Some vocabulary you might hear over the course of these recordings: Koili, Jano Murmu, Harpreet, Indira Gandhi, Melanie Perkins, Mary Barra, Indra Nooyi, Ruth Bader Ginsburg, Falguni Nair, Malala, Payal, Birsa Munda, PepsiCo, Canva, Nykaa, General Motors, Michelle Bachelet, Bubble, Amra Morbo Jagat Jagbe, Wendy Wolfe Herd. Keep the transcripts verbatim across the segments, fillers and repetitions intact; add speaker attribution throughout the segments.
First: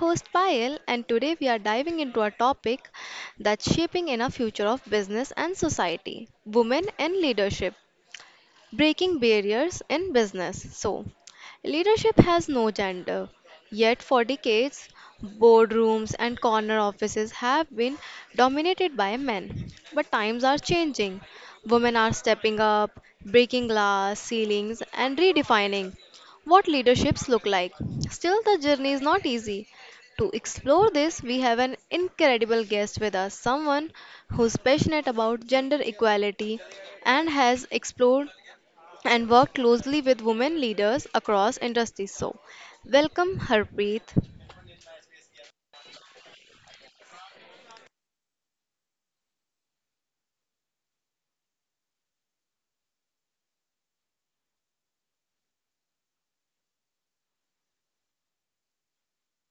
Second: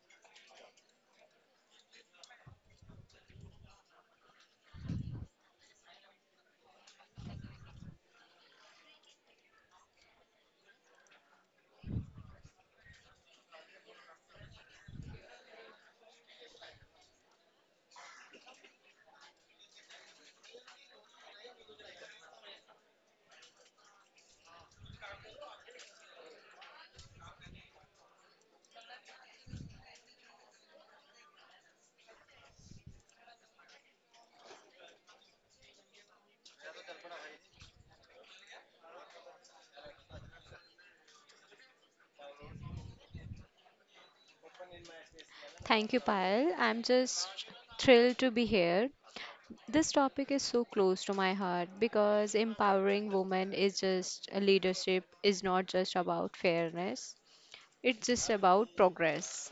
Speaker 1: host Payal, and today we are diving into a topic that's shaping in our future of business and society women and leadership breaking barriers in business. So, leadership has no gender. Yet, for decades, boardrooms and corner offices have been dominated by men. But times are changing. Women are stepping up, breaking glass ceilings, and redefining what leaderships look like. Still, the journey is not easy. To explore this, we have an incredible guest with us, someone who's passionate about gender equality and has explored and work closely with women leaders across industries. So, welcome Harpreet.
Speaker 2: Thank you, Payal. I'm just thrilled to be here. This topic is so close to my heart because empowering women is just leadership is not just about fairness. It's just about progress.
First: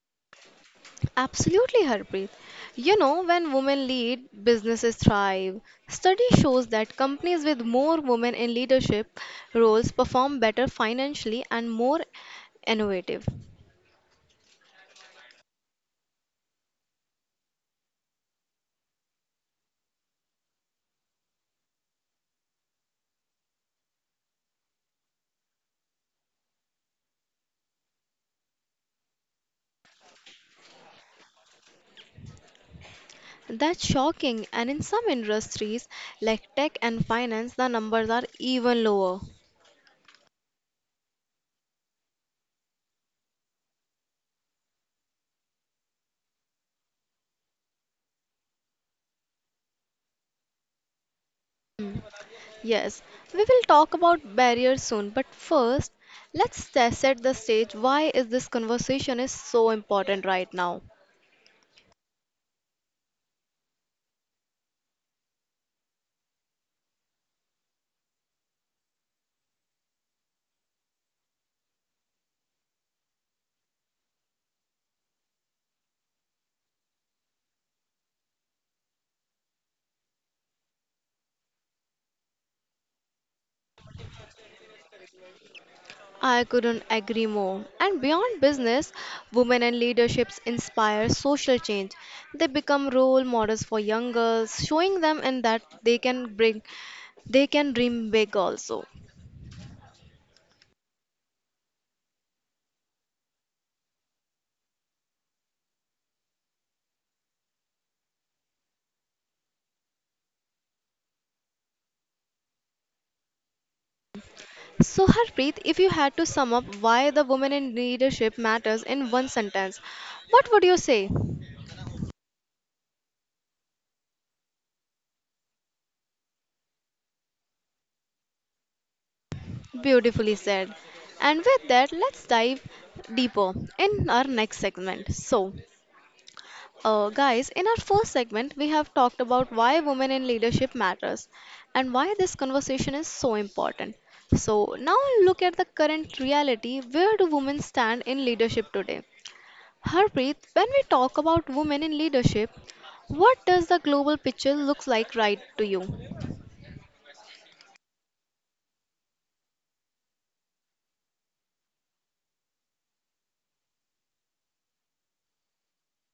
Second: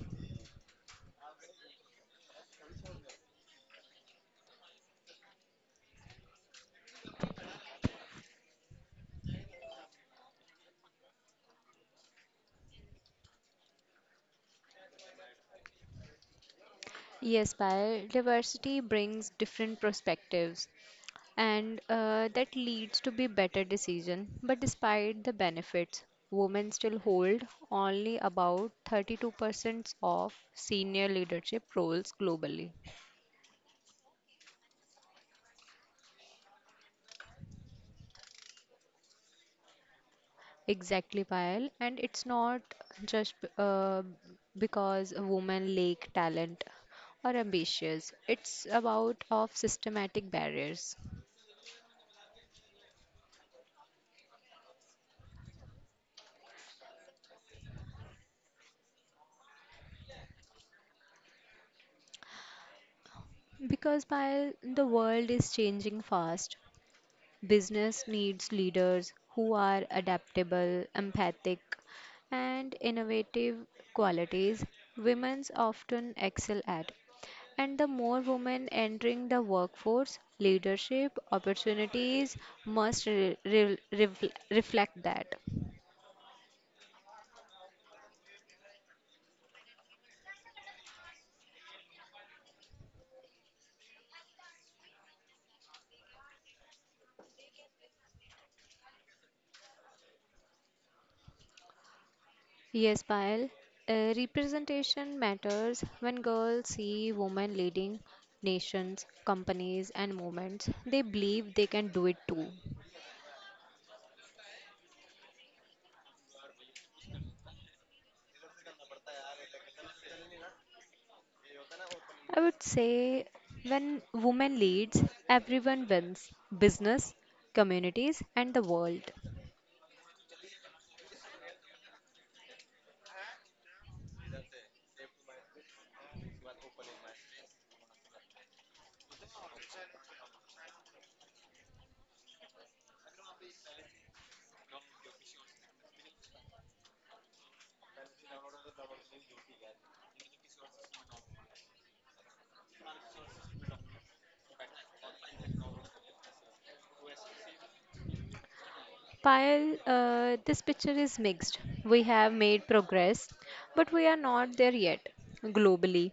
Speaker 1: Absolutely, Harpreet. You know, when women lead, businesses thrive. Study shows that companies with more women in leadership roles perform better financially and more innovative.
Speaker 2: Yes, Payal, diversity brings different perspectives and uh, that leads to be better decision. But despite the benefits, women still hold only about thirty-two percent of senior leadership roles globally.
Speaker 1: That's shocking, and in some industries like tech and finance, the numbers are even lower.
Speaker 2: Exactly, Payal. And it's not just b- uh, because a woman lack talent or ambitious. It's about of systematic barriers.
Speaker 1: Hmm. Yes, we will talk about barriers soon, but first, let's se- set the stage. Why is this conversation is so important right now?
Speaker 2: Because Payal, the world is changing fast. Business needs leaders who are adaptable, empathic, and innovative qualities women often excel at. And the more women entering the workforce, leadership opportunities must re- re- refl- reflect that.
Speaker 1: I couldn't agree more. And beyond business, women and leaderships inspire social change. They become role models for young girls, showing them in that they can bring they can dream big also.
Speaker 2: Yes, Payal. Uh, representation matters when girls see women leading nations, companies, and movements. They believe they can do it too.
Speaker 1: So Harpreet, if you had to sum up why the women in leadership matters in one sentence, what would you say?
Speaker 2: I would say when women leads, everyone wins business, communities, and the world.
Speaker 1: Beautifully said. And with that, let's dive deeper in our next segment. So, uh, guys, in our first segment, we have talked about why women in leadership matters and why this conversation is so important. So, now look at the current reality where do women stand in leadership today? Harpreet, when we talk about women in leadership, what does the global picture look like right to you?
Speaker 2: Payal, uh, this picture is mixed. We have made progress, but we are not there yet globally.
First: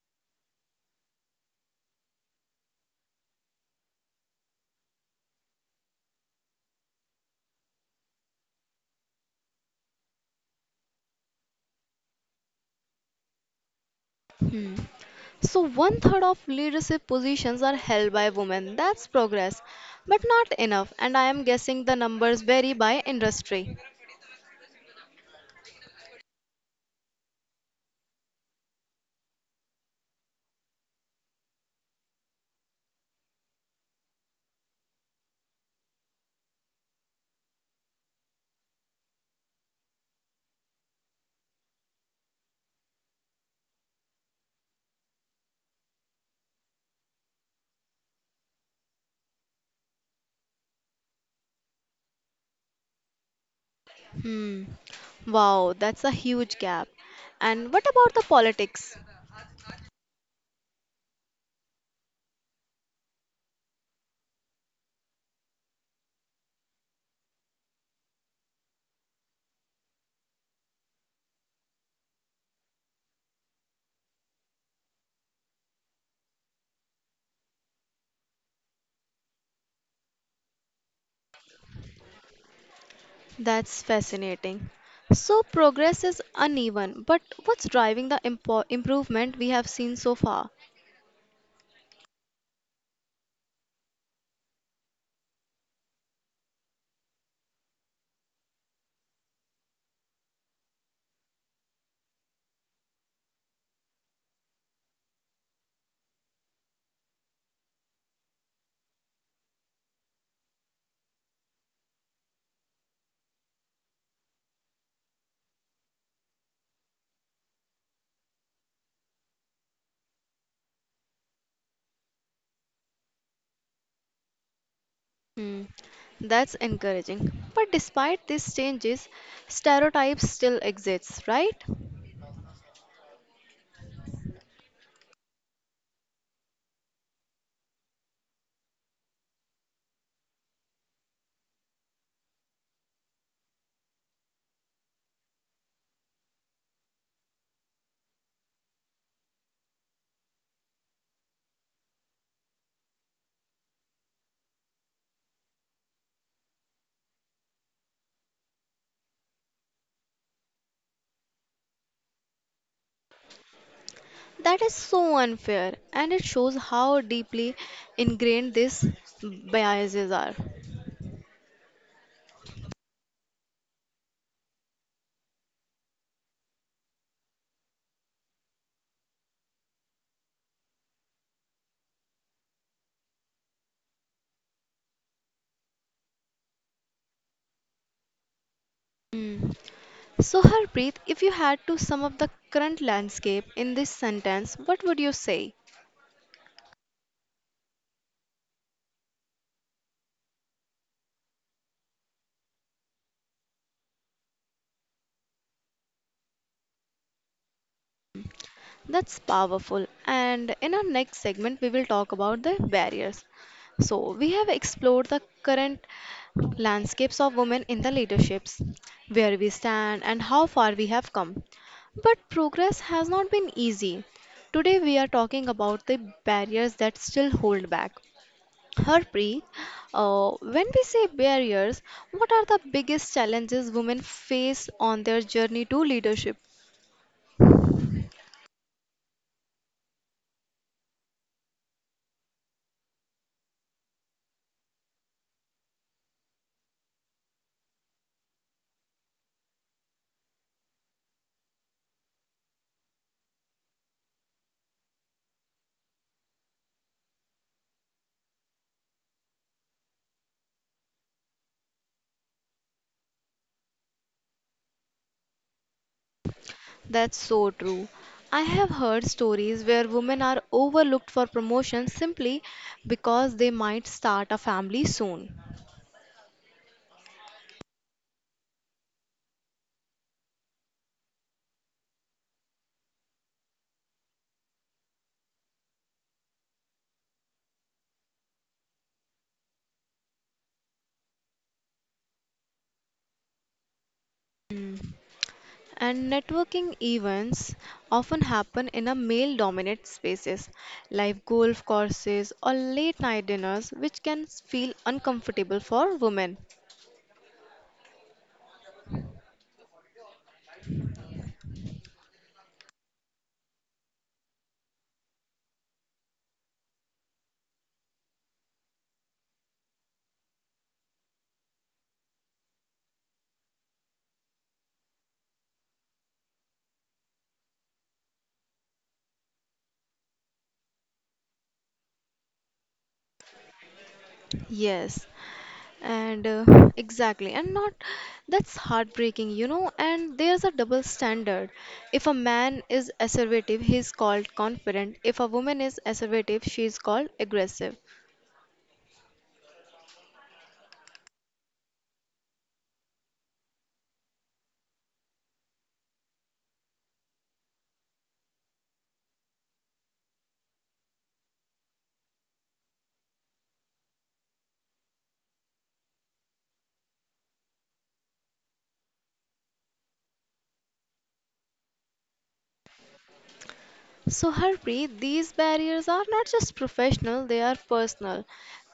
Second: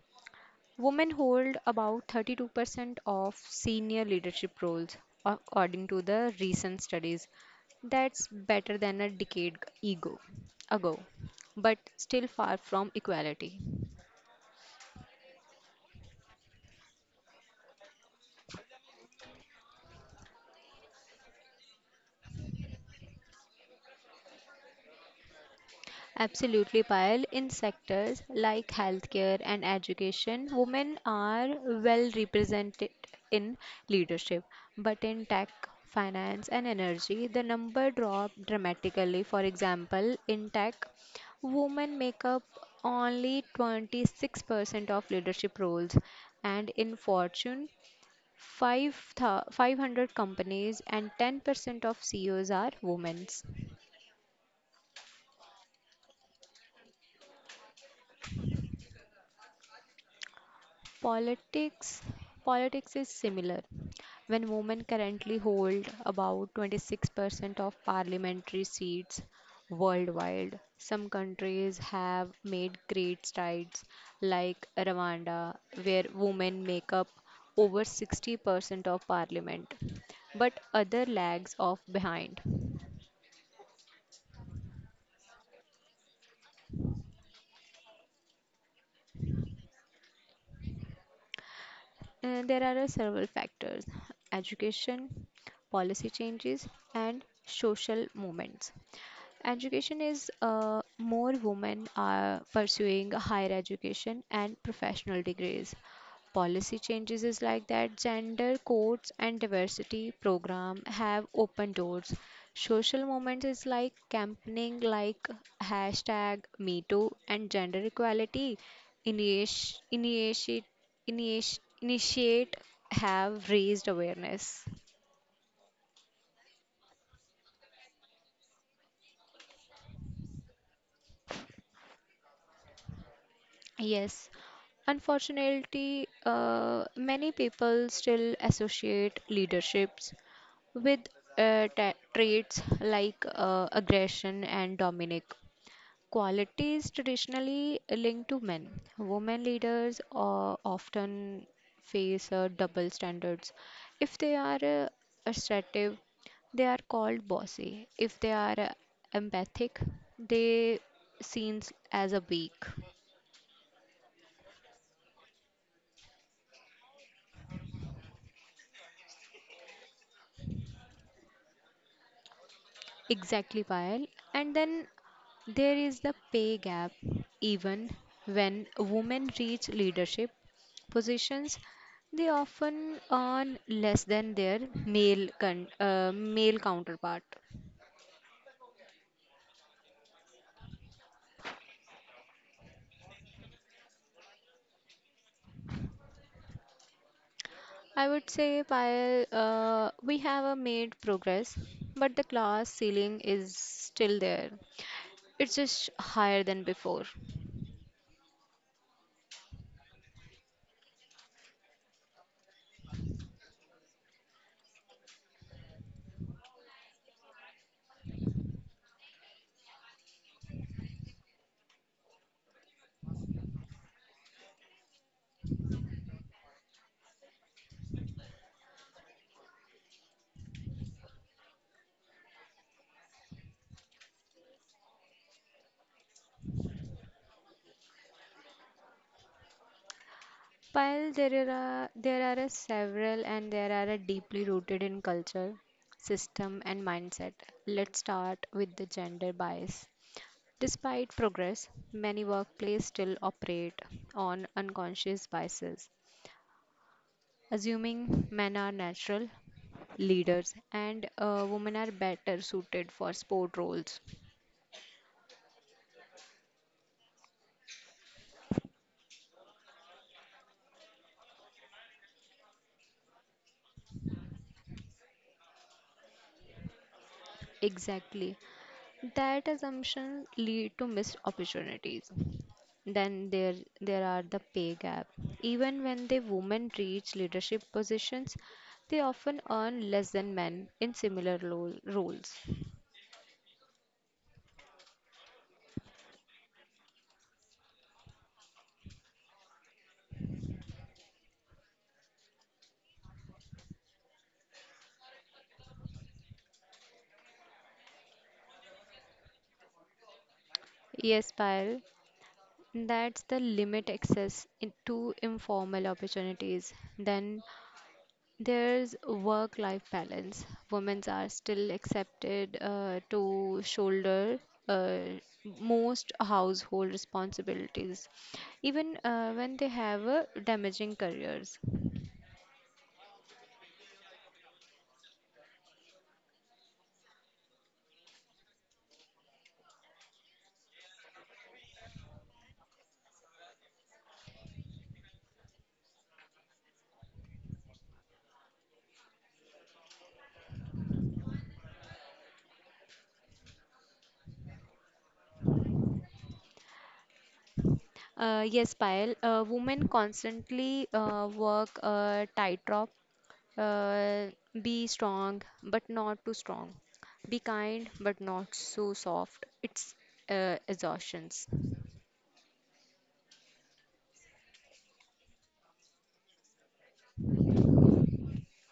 Speaker 2: Women hold about thirty-two percent of senior leadership roles, according to the recent studies. That's better than a decade ago, ago, but still far from equality.
Speaker 1: Hmm. So, one third of leadership positions are held by women. That's progress, but not enough. And I am guessing the numbers vary by industry.
Speaker 2: Absolutely, Payal. In sectors like healthcare and education, women are well represented in leadership. But in tech, finance, and energy, the number dropped dramatically. For example, in tech, women make up only twenty-six percent of leadership roles, and in Fortune, five hundred companies and ten percent of C E Os are women.
Speaker 1: Hmm. Wow, that's a huge gap. And what about the politics?
Speaker 2: Politics politics is similar. When women currently hold about twenty-six percent of parliamentary seats worldwide, some countries have made great strides like Rwanda where women make up over sixty percent of parliament, but other lags off behind.
Speaker 1: That's fascinating. So, progress is uneven, but what's driving the impo- improvement we have seen so far?
Speaker 2: Uh, there are uh, several factors education, policy changes, and social movements. Education is uh, more women are pursuing higher education and professional degrees. Policy changes is like that gender codes and diversity program have open doors. Social movement is like campaigning like hashtag Me Too and gender equality initi- initiate initiate have raised awareness.
Speaker 1: Hmm, that's encouraging. But despite these changes, stereotypes still exists, right?
Speaker 2: Yes, unfortunately, uh, many people still associate leaderships with uh, ta- traits like uh, aggression and dominic qualities traditionally linked to men women leaders uh, often face uh, double standards if they are uh, assertive they are called bossy if they are uh, empathic they seen as a weak.
Speaker 1: That is so unfair, and it shows how deeply ingrained these biases are.
Speaker 2: Exactly, Payal. And then there is the pay gap. Even when women reach leadership positions, they often earn less than their male con- uh, male counterpart.
Speaker 1: Hmm. So, Harpreet, if you had to sum up the current landscape in this sentence, what would you say?
Speaker 2: I would say, Payal, uh, we have uh, made progress, but the class ceiling is still there. It's just higher than before.
Speaker 1: That's powerful. And in our next segment, we will talk about the barriers. So, we have explored the current landscapes of women in the leaderships, where we stand, and how far we have come. But progress has not been easy. Today, we are talking about the barriers that still hold back. Harpreet, uh, when we say barriers, what are the biggest challenges women face on their journey to leadership?
Speaker 2: While there are there are a several and there are a deeply rooted in culture, system and mindset. Let's start with the gender bias. Despite progress, many workplaces still operate on unconscious biases, assuming men are natural leaders and uh, women are better suited for sport roles.
Speaker 1: That's so true. I have heard stories where women are overlooked for promotion simply because they might start a family soon.
Speaker 2: Exactly. That assumption lead to missed opportunities. Then there there are the pay gap. Even when the women reach leadership positions, they often earn less than men in similar lo- roles.
Speaker 1: And networking events often happen in a male dominated spaces like golf courses or late night dinners which can feel uncomfortable for women.
Speaker 2: Yes, Payal, that's the limit access in- to informal opportunities. Then there's work life balance. Women are still accepted uh, to shoulder uh, most household responsibilities, even uh, when they have uh, damaging careers.
Speaker 1: Yes, and uh, exactly, and not that's heartbreaking, you know. And there's a double standard. If a man is assertive, he's called confident. If a woman is assertive, she's called aggressive.
Speaker 2: Uh, yes, Payal, uh, women constantly uh, work a tightrope. Uh, be strong, but not too strong. Be kind, but not so soft. It's uh, exhaustions.
Speaker 1: So, Harpreet, these barriers are not just professional, they are personal,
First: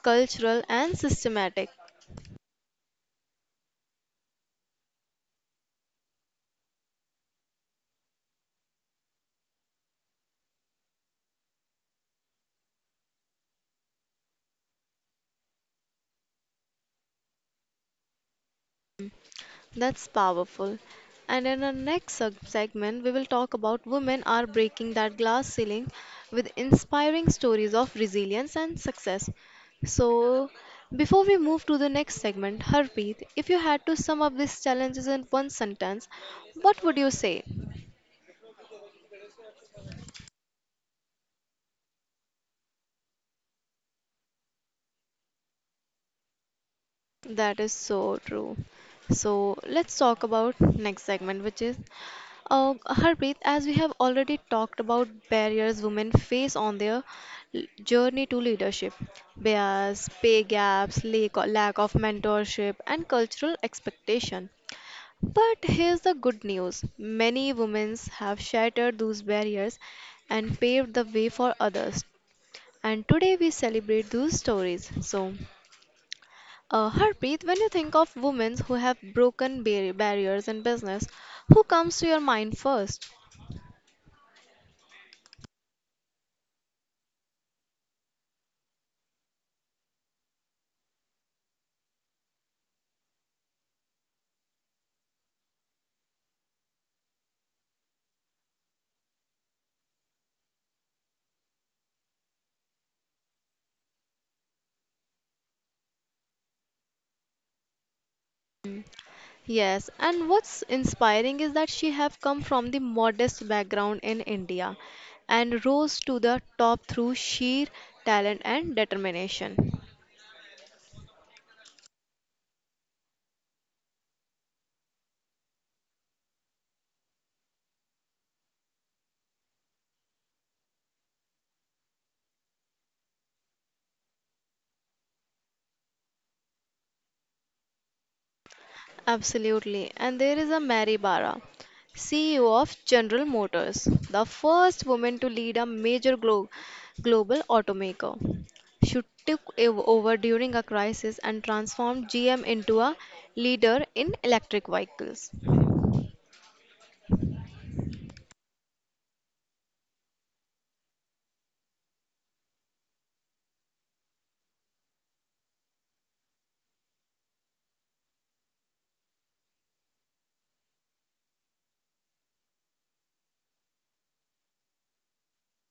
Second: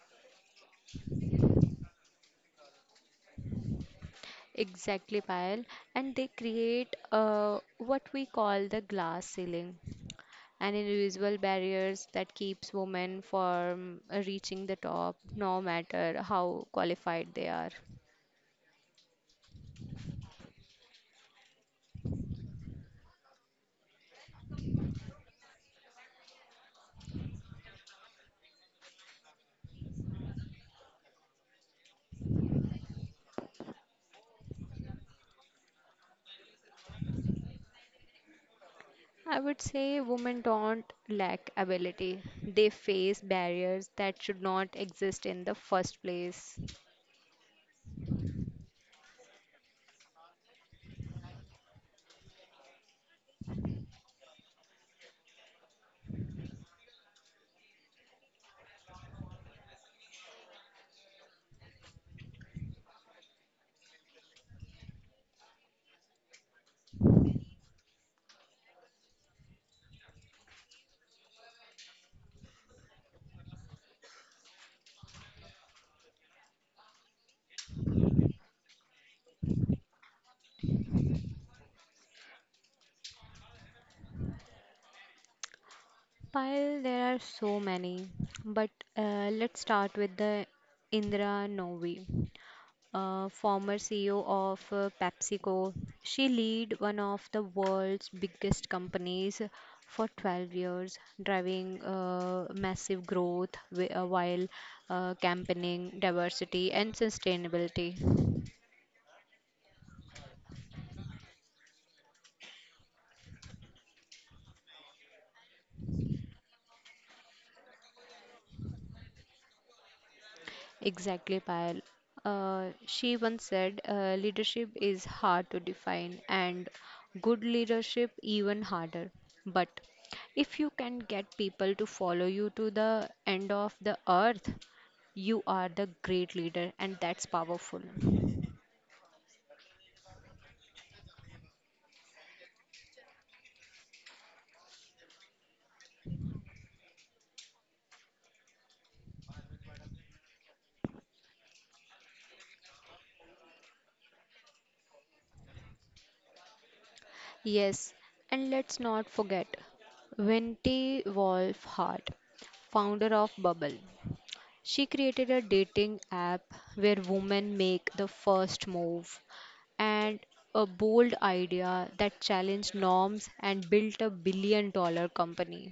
Speaker 1: cultural, and systematic.
Speaker 2: Exactly, Payal. And they create uh, what we call the glass ceiling, an invisible barriers that keeps women from uh, reaching the top, no matter how qualified they are.
Speaker 1: That's powerful. And in our next sub segment, we will talk about women are breaking that glass ceiling with inspiring stories of resilience and success. So, before we move to the next segment, Harpreet, if you had to sum up these challenges in one sentence, what would you say?
Speaker 2: I would say women don't lack ability. They face barriers that should not exist in the first place.
Speaker 1: That is so true. So let's talk about next segment, which is uh, Harpreet. As we have already talked about barriers women face on their l- journey to leadership, bias, pay gaps, lack lack of mentorship, and cultural expectation. But here's the good news. Many women have shattered those barriers and paved the way for others. And today we celebrate those stories. So, uh, Harpreet, when you think of women who have broken bar- barriers in business, who comes to your mind first?
Speaker 2: Pile, there are so many, but uh, let's start with the Indra Novi, uh, former C E O of uh, PepsiCo. She lead one of the world's biggest companies for twelve years, driving uh, massive growth wi- uh, while uh, campaigning diversity and sustainability.
Speaker 1: Mm, yes, and what's inspiring is that she have come from the modest background in India and rose to the top through sheer talent and determination.
Speaker 2: Exactly, Payal. Uh, she once said, uh, leadership is hard to define and good leadership even harder. But if you can get people to follow you to the end of the earth, you are the great leader, and that's powerful.
Speaker 1: Absolutely. And there is a Mary Barra, C E O of General Motors, the first woman to lead a major glo- global automaker. She took ev- over during a crisis and transformed G M into a leader in electric vehicles.
Speaker 2: Yes, and let's not forget Wendy Wolf Hart, founder of Bubble. She created a dating app where women make the first move and a bold idea that challenged norms and built a billion dollar company.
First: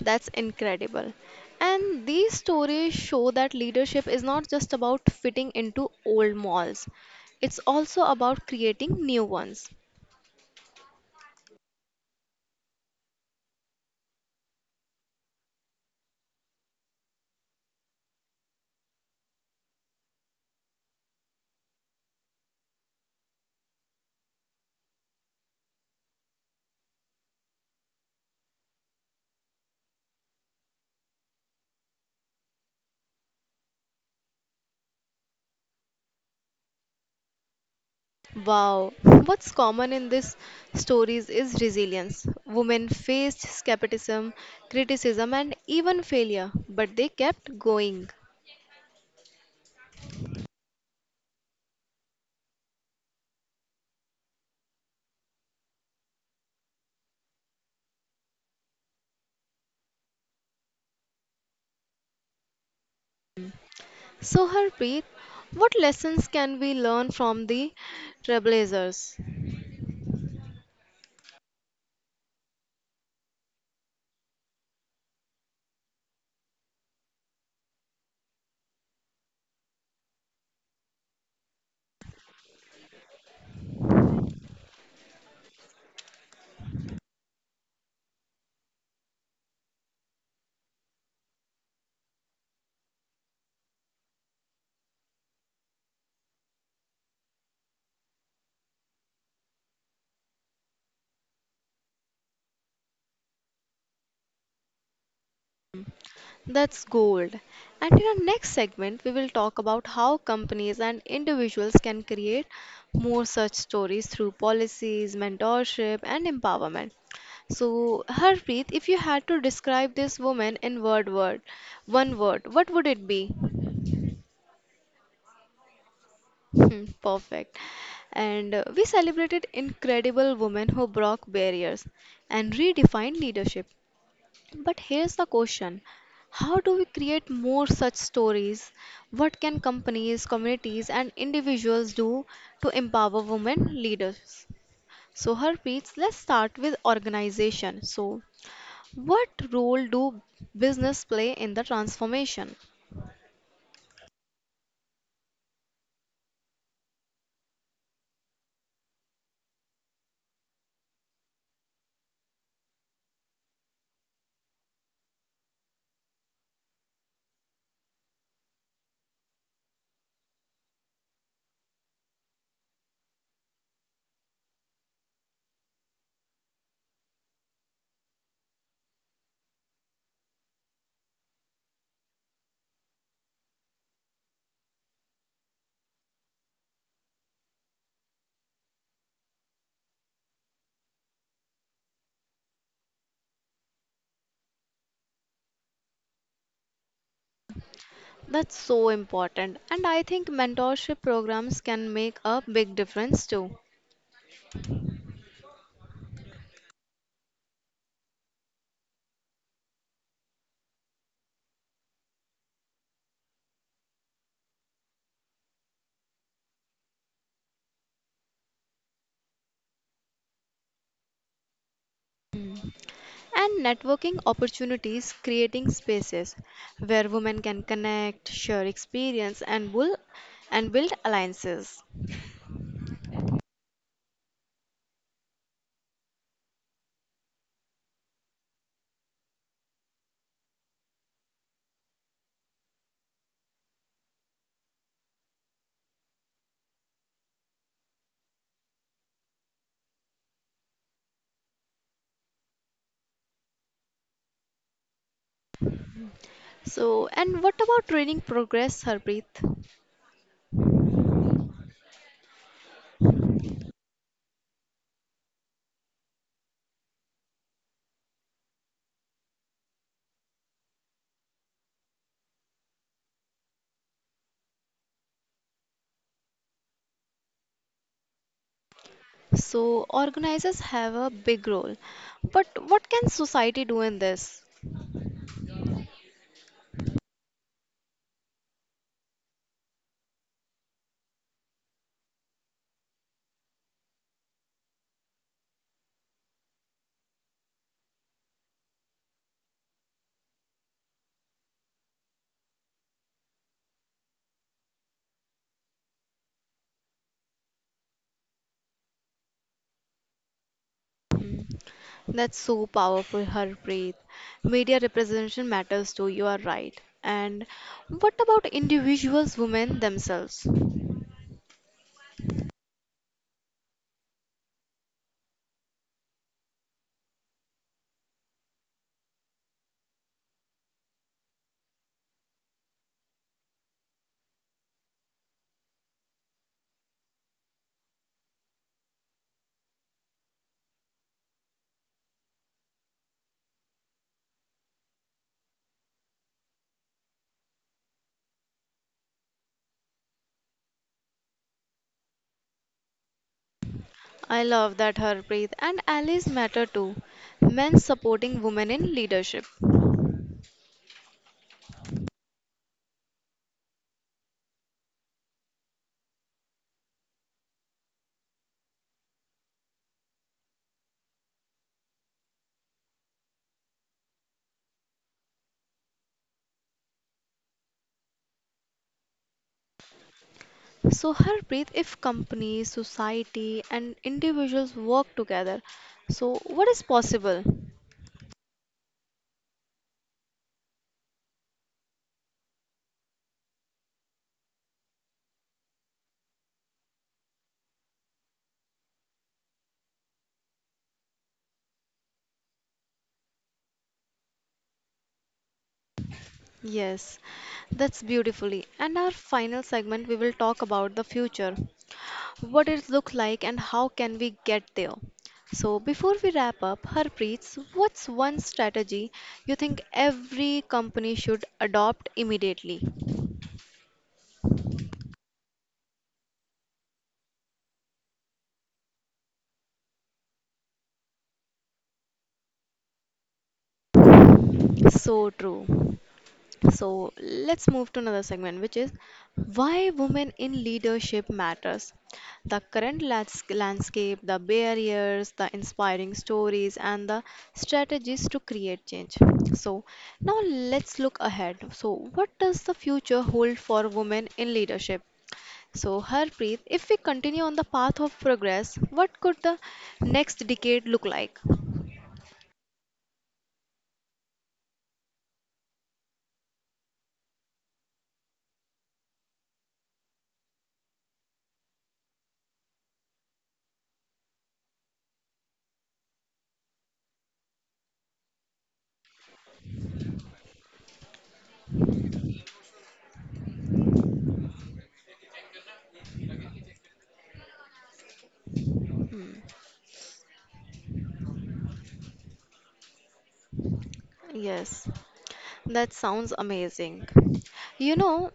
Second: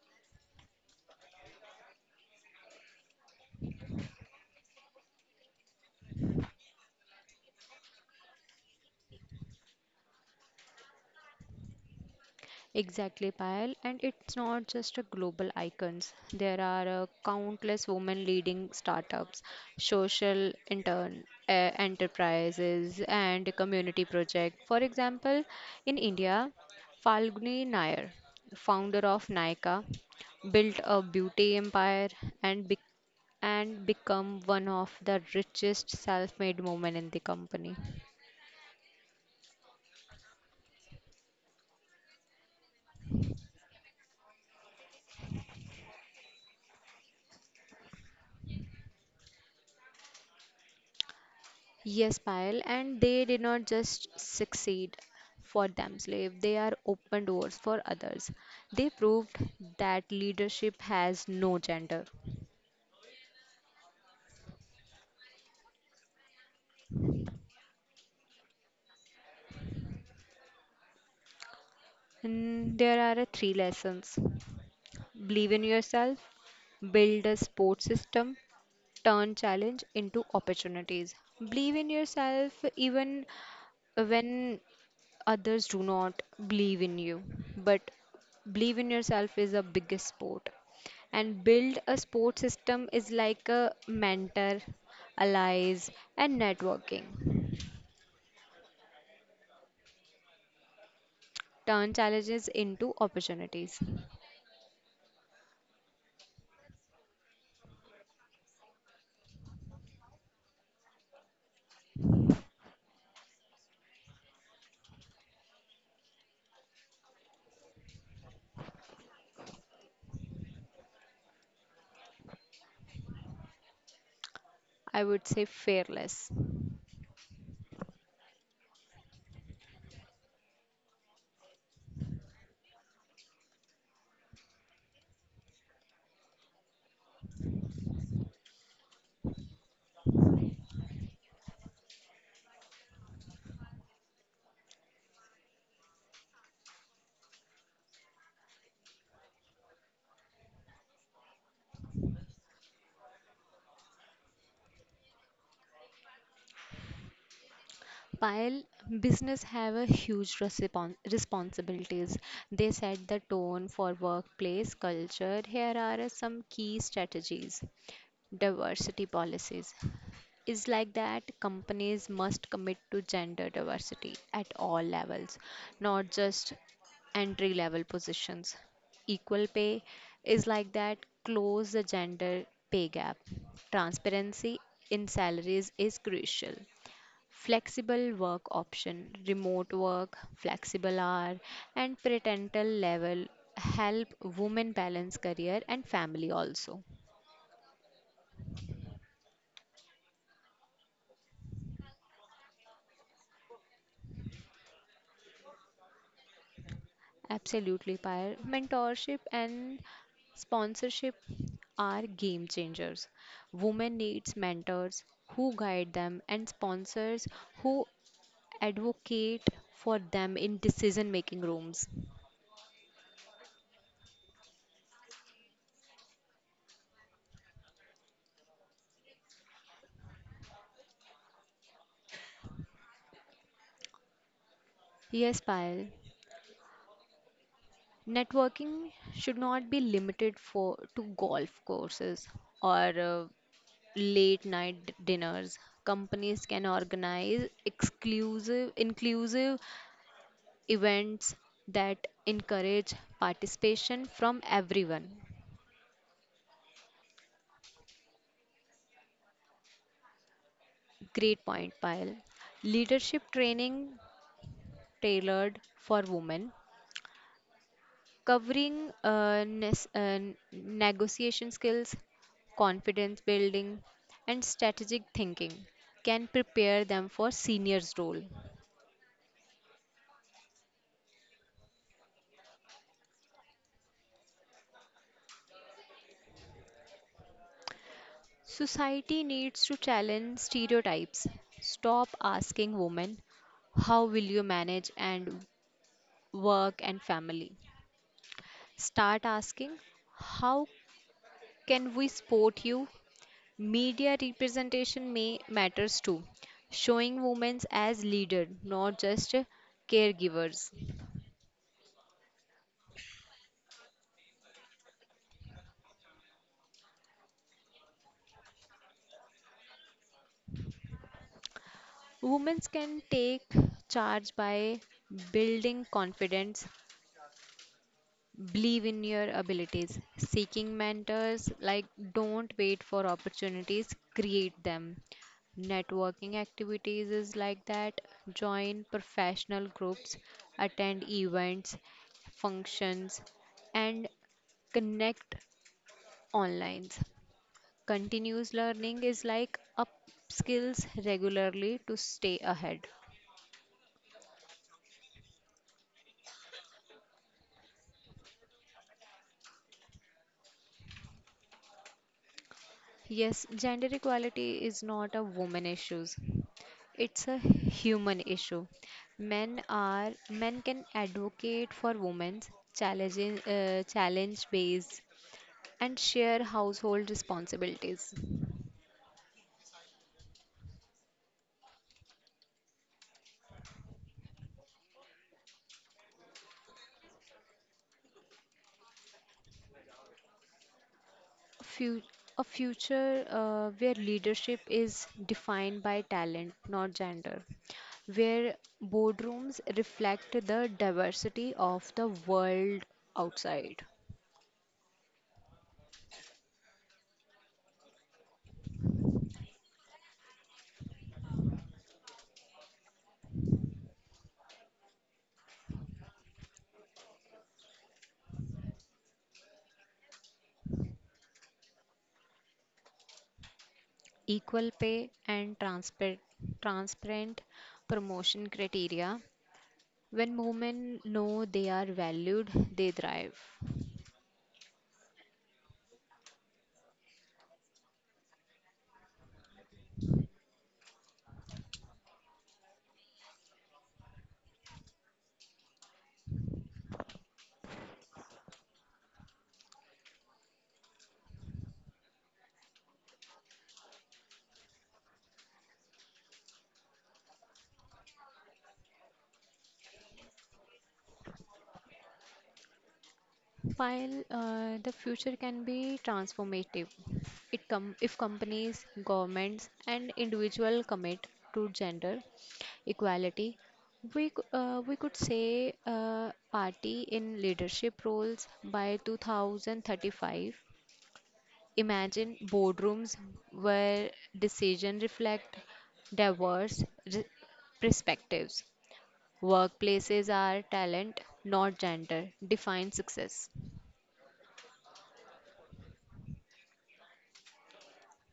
Speaker 1: That's incredible. And these stories show that leadership is not just about fitting into old molds, it's also about creating new ones.
Speaker 2: Exactly, Payal. And it's not just a global icons. There are uh, countless women leading startups, social intern uh, enterprises, and community project. For example, in India, Falguni Nair, founder of Nykaa, built a beauty empire and bec- and become one of the richest self-made women in the company.
Speaker 1: Wow, what's common in these stories is resilience. Women faced skepticism, criticism, and even failure, but they kept going.
Speaker 2: Yes, Payal, and they did not just succeed for themselves, they are open doors for others. They proved that leadership has no gender.
Speaker 1: So, Harpreet, what lessons can we learn from the trailblazers?
Speaker 2: And there are uh, three lessons believe in yourself, build a support system, turn challenge into opportunities. Believe in yourself even when others do not believe in you but believe in yourself is the biggest sport and build a sport system is like a mentor allies and networking turn challenges into opportunities.
Speaker 1: That's gold. And in our next segment, we will talk about how companies and individuals can create more such stories through policies, mentorship, and empowerment. So, Harpreet, if you had to describe this woman in word word, one word, what would it be?
Speaker 2: I would say fearless.
Speaker 1: Hmm, perfect. And uh, we celebrated incredible women who broke barriers and redefined leadership. But here's the question: how do we create more such stories? What can companies, communities, and individuals do to empower women leaders? So, Harpreet, let's start with organization. So, what role do business play in the transformation?
Speaker 2: While business have a huge respon- responsibilities they set the tone for workplace culture here are some key strategies diversity policies is like that companies must commit to gender diversity at all levels, not just entry level positions. Equal pay is like that, close the gender pay gap. Transparency in salaries is crucial. Flexible work option, remote work, flexible hour, and parental level help women balance career and family also.
Speaker 1: That's so important, and I think mentorship programs can make a big difference too.
Speaker 2: Absolutely, Pyre. Mentorship and sponsorship are game changers. Women needs mentors who guide them and sponsors who advocate for them in decision making rooms.
Speaker 1: Hmm. And networking opportunities creating spaces where women can connect share experience and build and build alliances.
Speaker 2: Yes, Payal. Networking should not be limited for to golf courses or uh, late night dinners. Companies can organize exclusive inclusive events that encourage participation from everyone.
Speaker 1: So, and what about training progress Harpreet?
Speaker 2: Great point, Payal. Leadership training tailored for women, covering uh, nes- uh, negotiation skills, confidence building, and strategic thinking can prepare them for seniors' role.
Speaker 1: So organizers have a big role, but what can society do in this?
Speaker 2: Society needs to challenge stereotypes. Stop asking women, how will you manage and work and family? Start asking, how can we support you? Media representation may matters too, showing women as leader, not just caregivers.
Speaker 1: Hmm, that's so powerful, Harpreet. Media representation matters too, you are right. And what about individuals, women themselves?
Speaker 2: Women can take charge by building confidence, believe in your abilities. Seeking mentors, like don't wait for opportunities, create them. Networking activities is like that. Join professional groups, attend events, functions, and connect online. Continuous learning is like up skills regularly to stay ahead.
Speaker 1: I love that Harpreet and allies matter too. Men supporting women in leadership.
Speaker 2: Yes, gender equality is not a woman issue. It's a human issue. Men are men can advocate for women's challenging uh, challenge based and share household responsibilities.
Speaker 1: So, Harpreet, if companies, society, and individuals work together, so what is possible?
Speaker 2: A, fu- a future uh, where leadership is defined by talent, not gender. Where boardrooms reflect the diversity of the world outside.
Speaker 1: Yes, that's beautifully. And our final segment, we will talk about the future, what it look like, and how can we get there. So, before we wrap up, Harpreet, what's one strategy you think every company should adopt immediately?
Speaker 2: Equal pay and transparent transparent promotion criteria when women know they are valued they thrive.
Speaker 1: So true. So let's move to another segment, which is why women in leadership matters. The current lands- landscape, the barriers, the inspiring stories, and the strategies to create change. So now let's look ahead. So what does the future hold for women in leadership? So Harpreet, if we continue on the path of progress, what could the next decade look like?
Speaker 2: While uh, the future can be transformative it com- if companies governments and individual commit to gender equality we, c- uh, we could say uh, party in leadership roles by two thousand thirty-five. Imagine boardrooms where decisions reflect diverse re- perspectives. Workplaces are talent, not gender, define success.
Speaker 1: Yes, that sounds amazing. You know,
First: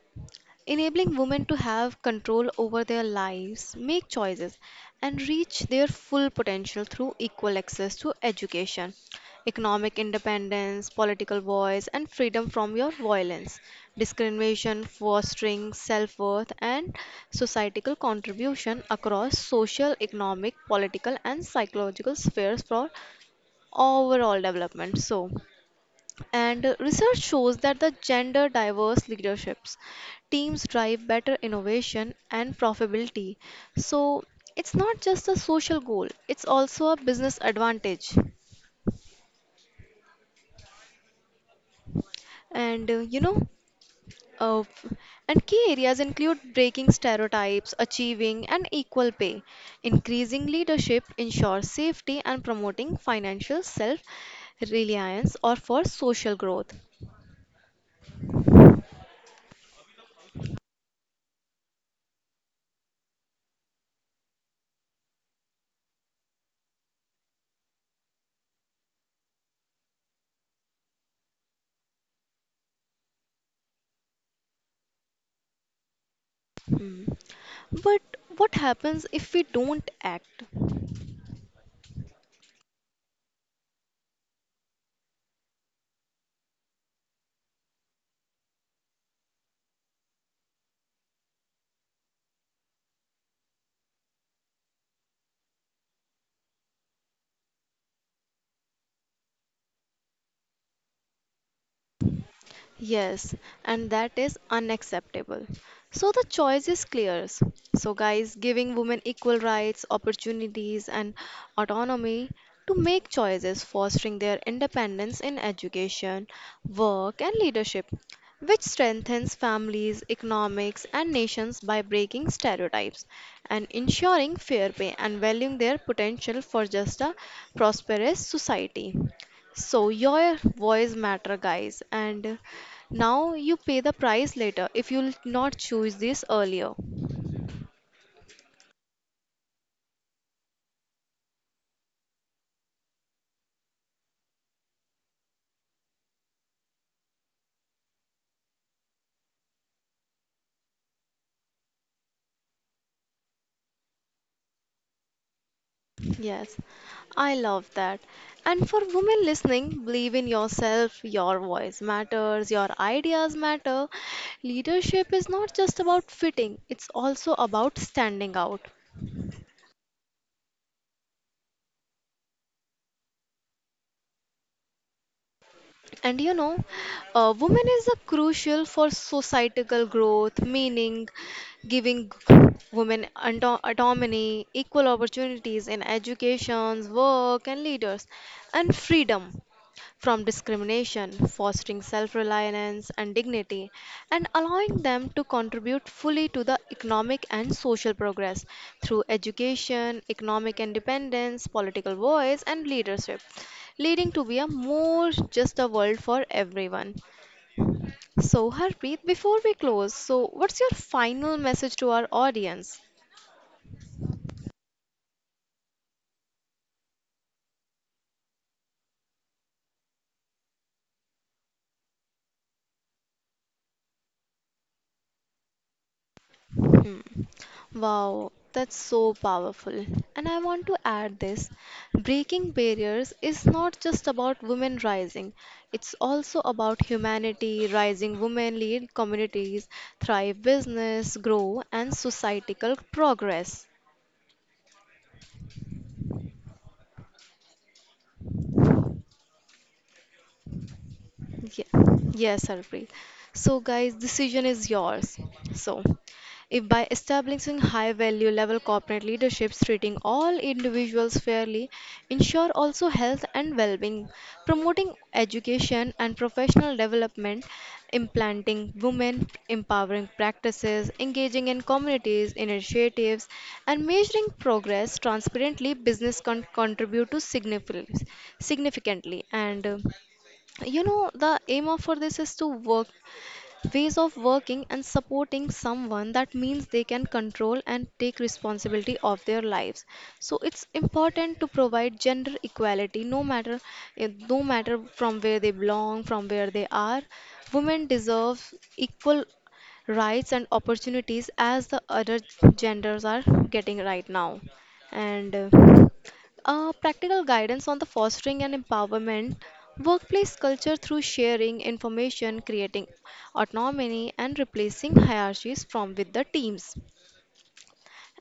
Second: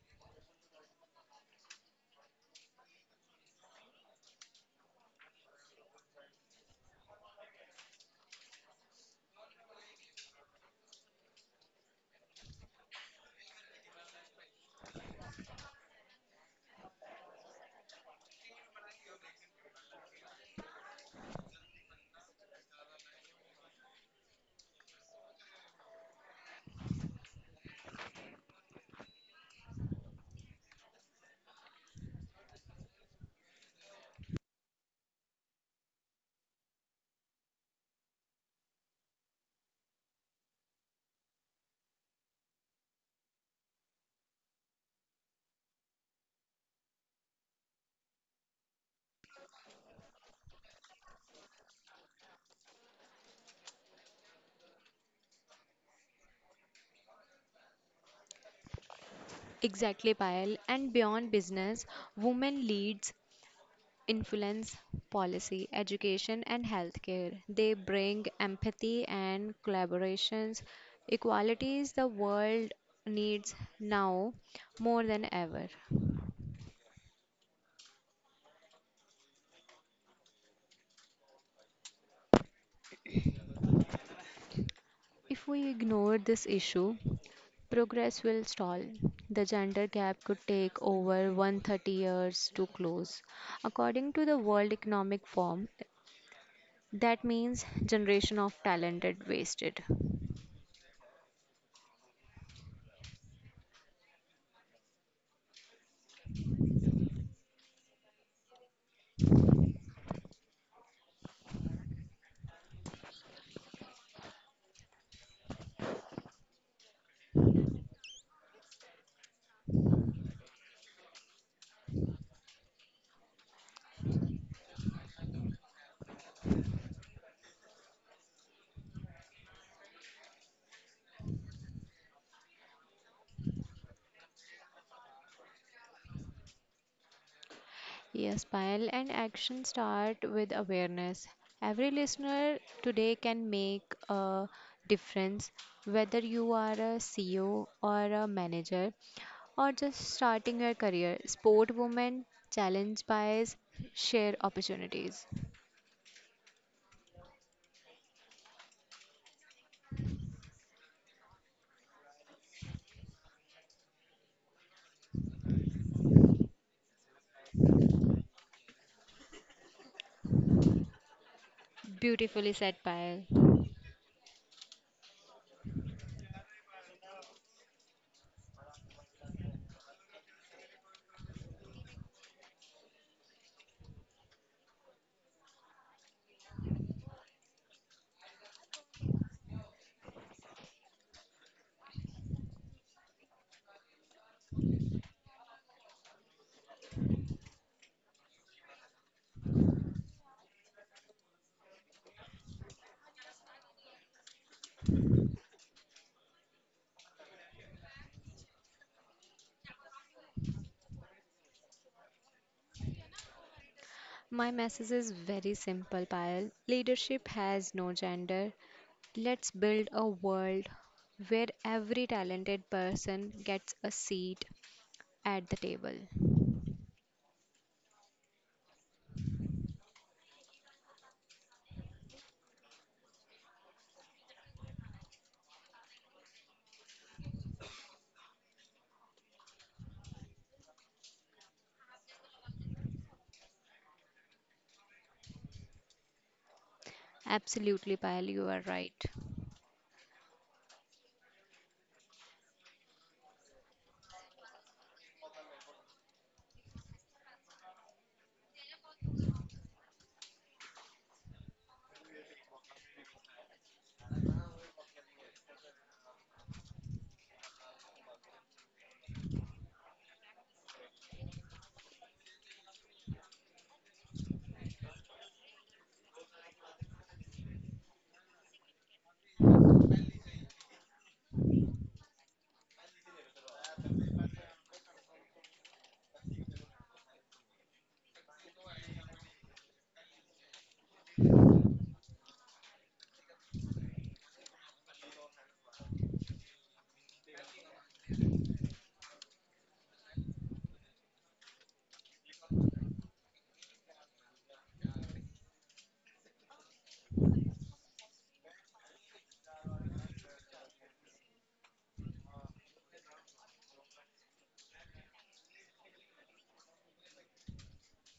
Speaker 1: enabling women to have control over their lives, make choices, and reach their full potential through equal access to education, economic independence, political voice, and freedom from your violence, discrimination, fostering self worth, and societal contribution across social, economic, political, and psychological spheres for overall development. So, and uh, research shows that the gender diverse leaderships teams drive better innovation and profitability. So it's not just a social goal, it's also a business advantage. And uh, you know, uh, and key areas include breaking stereotypes, achieving an equal pay. Increasing leadership ensures safety and promoting financial self reliance or for social growth.
Speaker 2: Exactly, Payal. And beyond business, women leads influence policy, education, and healthcare. They bring empathy and collaborations. Equality is the world needs now more than ever.
Speaker 1: Hmm. But what happens if we don't act?
Speaker 2: If we ignore this issue, progress will stall. The gender gap could take over one hundred thirty years to close. According to the World Economic Forum, that means generation of talented wasted.
Speaker 1: Yes, and that is unacceptable. So the choice is clear. So, guys, giving women equal rights, opportunities, and autonomy to make choices, fostering their independence in education, work, and leadership, which strengthens families, economics, and nations by breaking stereotypes and ensuring fair pay and valuing their potential for just a prosperous society. So your voice matter guys and now you pay the price later if you'll not choose this earlier.
Speaker 2: Yes, Payal, and action start with awareness. Every listener today can make a difference, whether you are a C E O or a manager or just starting your career. Sport women challenge bias, share opportunities.
Speaker 1: Yes, I love that. And for women listening, believe in yourself, your voice matters, your ideas matter. Leadership is not just about fitting, it's also about standing out.
Speaker 2: Beautifully said, Payal.
Speaker 1: And you know, uh, women is a crucial for societal growth, meaning giving women auto- autonomy, equal opportunities in educations, work, and leaders, and freedom from discrimination, fostering self reliance and dignity, and allowing them to contribute fully to the economic and social progress through education, economic independence, political voice, and leadership, leading to be a more just a world for everyone. So, Harpreet, before we close, so what's your final message to our audience?
Speaker 2: My message is very simple, Payal. Leadership has no gender. Let's build a world where every talented person gets a seat at the table.
Speaker 1: Hmm. Wow, that's so powerful. And I want to add this: breaking barriers is not just about women rising, it's also about humanity rising. Women lead communities, thrive business, grow, and societal progress.
Speaker 2: Absolutely, Payal, you are right.
Speaker 1: Ye- Yes, Harpreet. So, guys, decision is yours. So, if by establishing high value level corporate leaderships, treating all individuals fairly, ensure also health and well being, promoting education and professional development, implanting women empowering practices, engaging in communities, initiatives, and measuring progress transparently, business con- contribute to significantly significantly. And uh, you know, the aim of for this is to work ways of working and supporting someone that means they can control and take responsibility of their lives, so it's important to provide gender equality no matter eh, no matter from where they belong from where they are, women deserve equal rights and opportunities as the other genders are getting right now. And uh, uh, practical guidance on the fostering and empowerment workplace culture through sharing information creating autonomy and replacing hierarchies from with the teams.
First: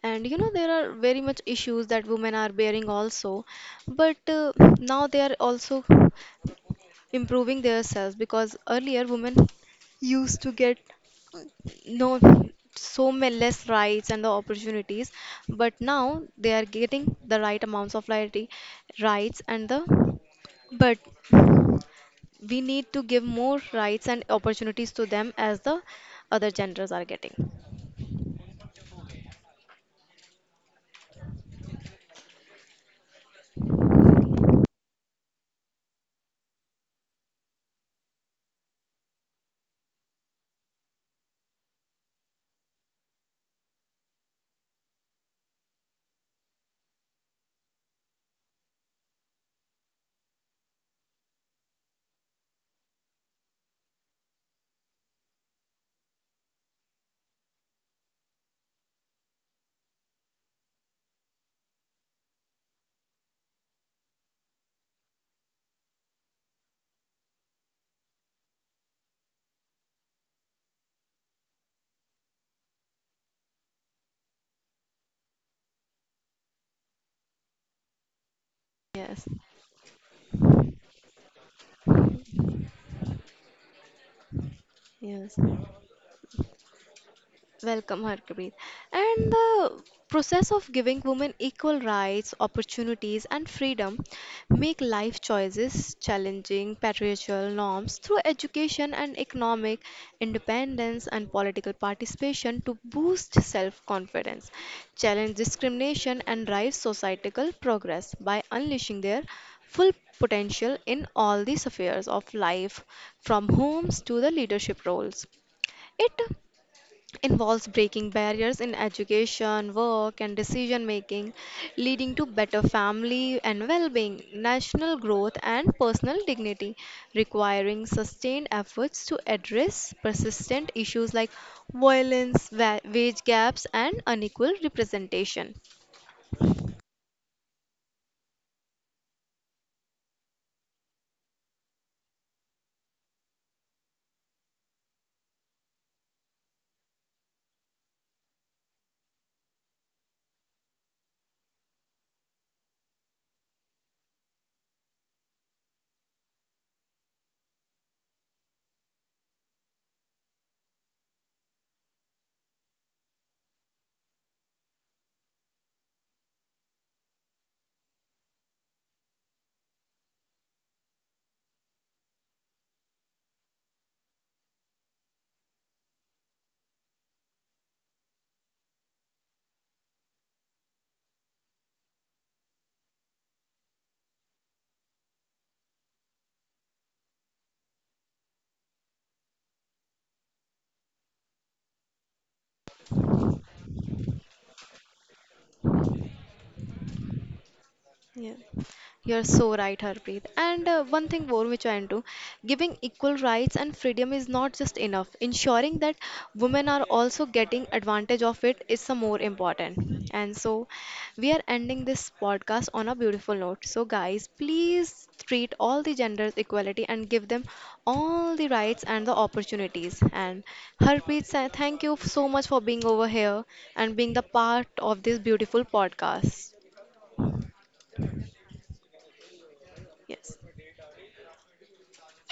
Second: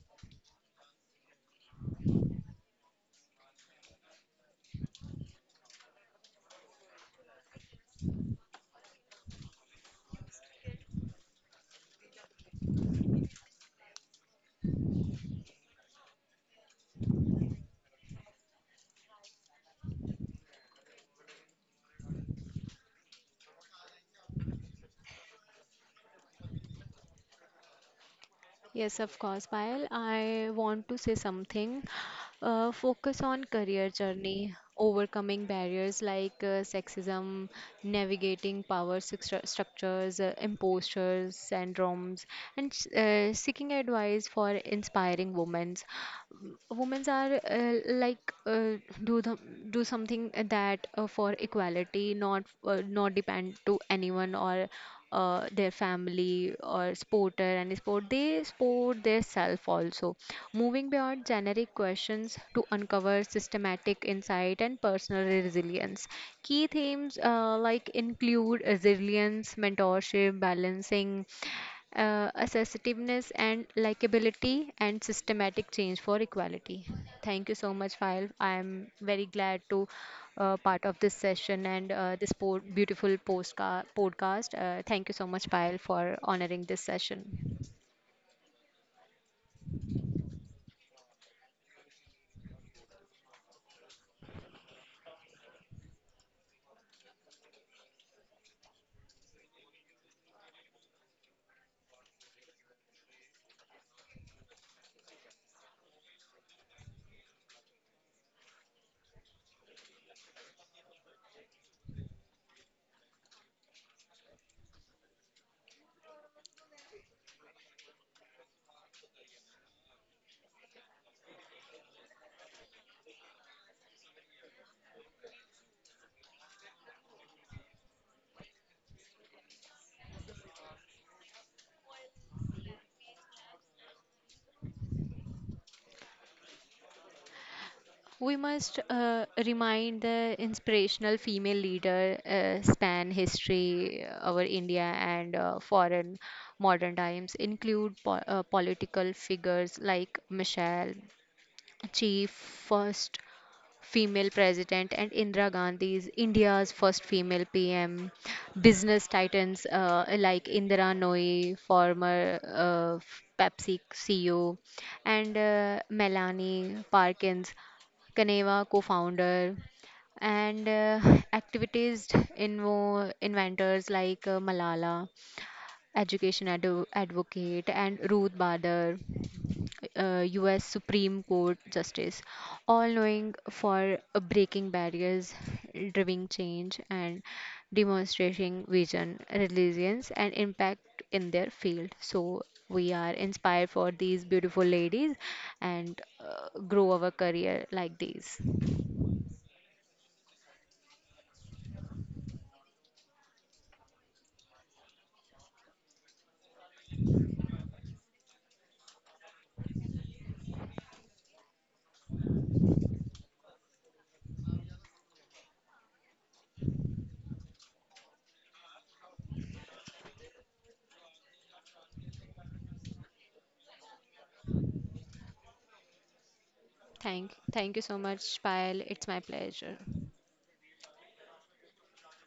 Speaker 1: And you know there are very much issues that women are bearing also, but uh, now they are also improving themselves, because earlier women used to get no so many less rights and the opportunities, but now they are getting the right amounts of lighty- rights and the, but we need to give more rights and opportunities to them as the other genders are getting
Speaker 2: Yes, of course, Payal. I want to say something. Uh, focus on career journey, overcoming barriers like uh, sexism, navigating power structure- structures, uh, impostures, syndromes, and uh, seeking advice for inspiring women. Women are uh, like uh, do the, do something that uh, for equality, not uh, not depend to anyone or uh, their family or sporter and sport they sport their self also moving beyond generic questions to uncover systematic insight and personal resilience key themes uh, like include resilience mentorship balancing uh, assertiveness and likability and systematic change for equality. Thank you so much file I am
Speaker 1: yes.
Speaker 2: very glad to uh, part of this session and uh, this po- beautiful postca- podcast. Uh, thank you so
Speaker 1: Yes.
Speaker 2: much file for honoring this session.
Speaker 1: Welcome, Harpreet. And the process of giving women equal rights, opportunities, and freedom make life choices challenging patriarchal norms through education and economic independence and political participation to boost self confidence, challenge discrimination, and drive societal progress by unleashing their full potential in all the spheres of life, from homes to the leadership roles. It involves breaking barriers in education, work, and decision making, leading to better family and well being, national growth, and personal dignity, requiring sustained efforts to address persistent issues like violence, wa- wage gaps, and unequal representation.
Speaker 2: We must uh, remind the inspirational female leader uh, span history our india and uh, foreign modern times include po- uh, political figures like michelle chief, first female president, and Indira Gandhi is India's first female P M. Business titans uh, like Indira Nooyi, former uh, Pepsi C E O, and uh, Melanie Parkins, Kaneva co-founder and uh, activities invo inventors like uh, Malala education ado- advocate, and Ruth Bader, uh, U S Supreme Court Justice, all knowing for uh, breaking barriers, driving change, and demonstrating vision, resilience, and impact in their field. So we are inspired for these beautiful ladies and uh, grow our career like
Speaker 1: Yeah.
Speaker 2: these.
Speaker 1: You're so right, Harpreet. And uh, one thing more which I do, giving equal rights and freedom is not just enough. Ensuring that women are also getting advantage of it is some more important. And so, we are ending this podcast on a beautiful note. So, guys, please treat all the genders equality and give them all the rights and the opportunities. And Harpreet, sa- thank you so much for being over here and being the part of this beautiful podcast.
Speaker 2: Thank, thank you so much, Payal. It's my pleasure.
Speaker 1: Yes.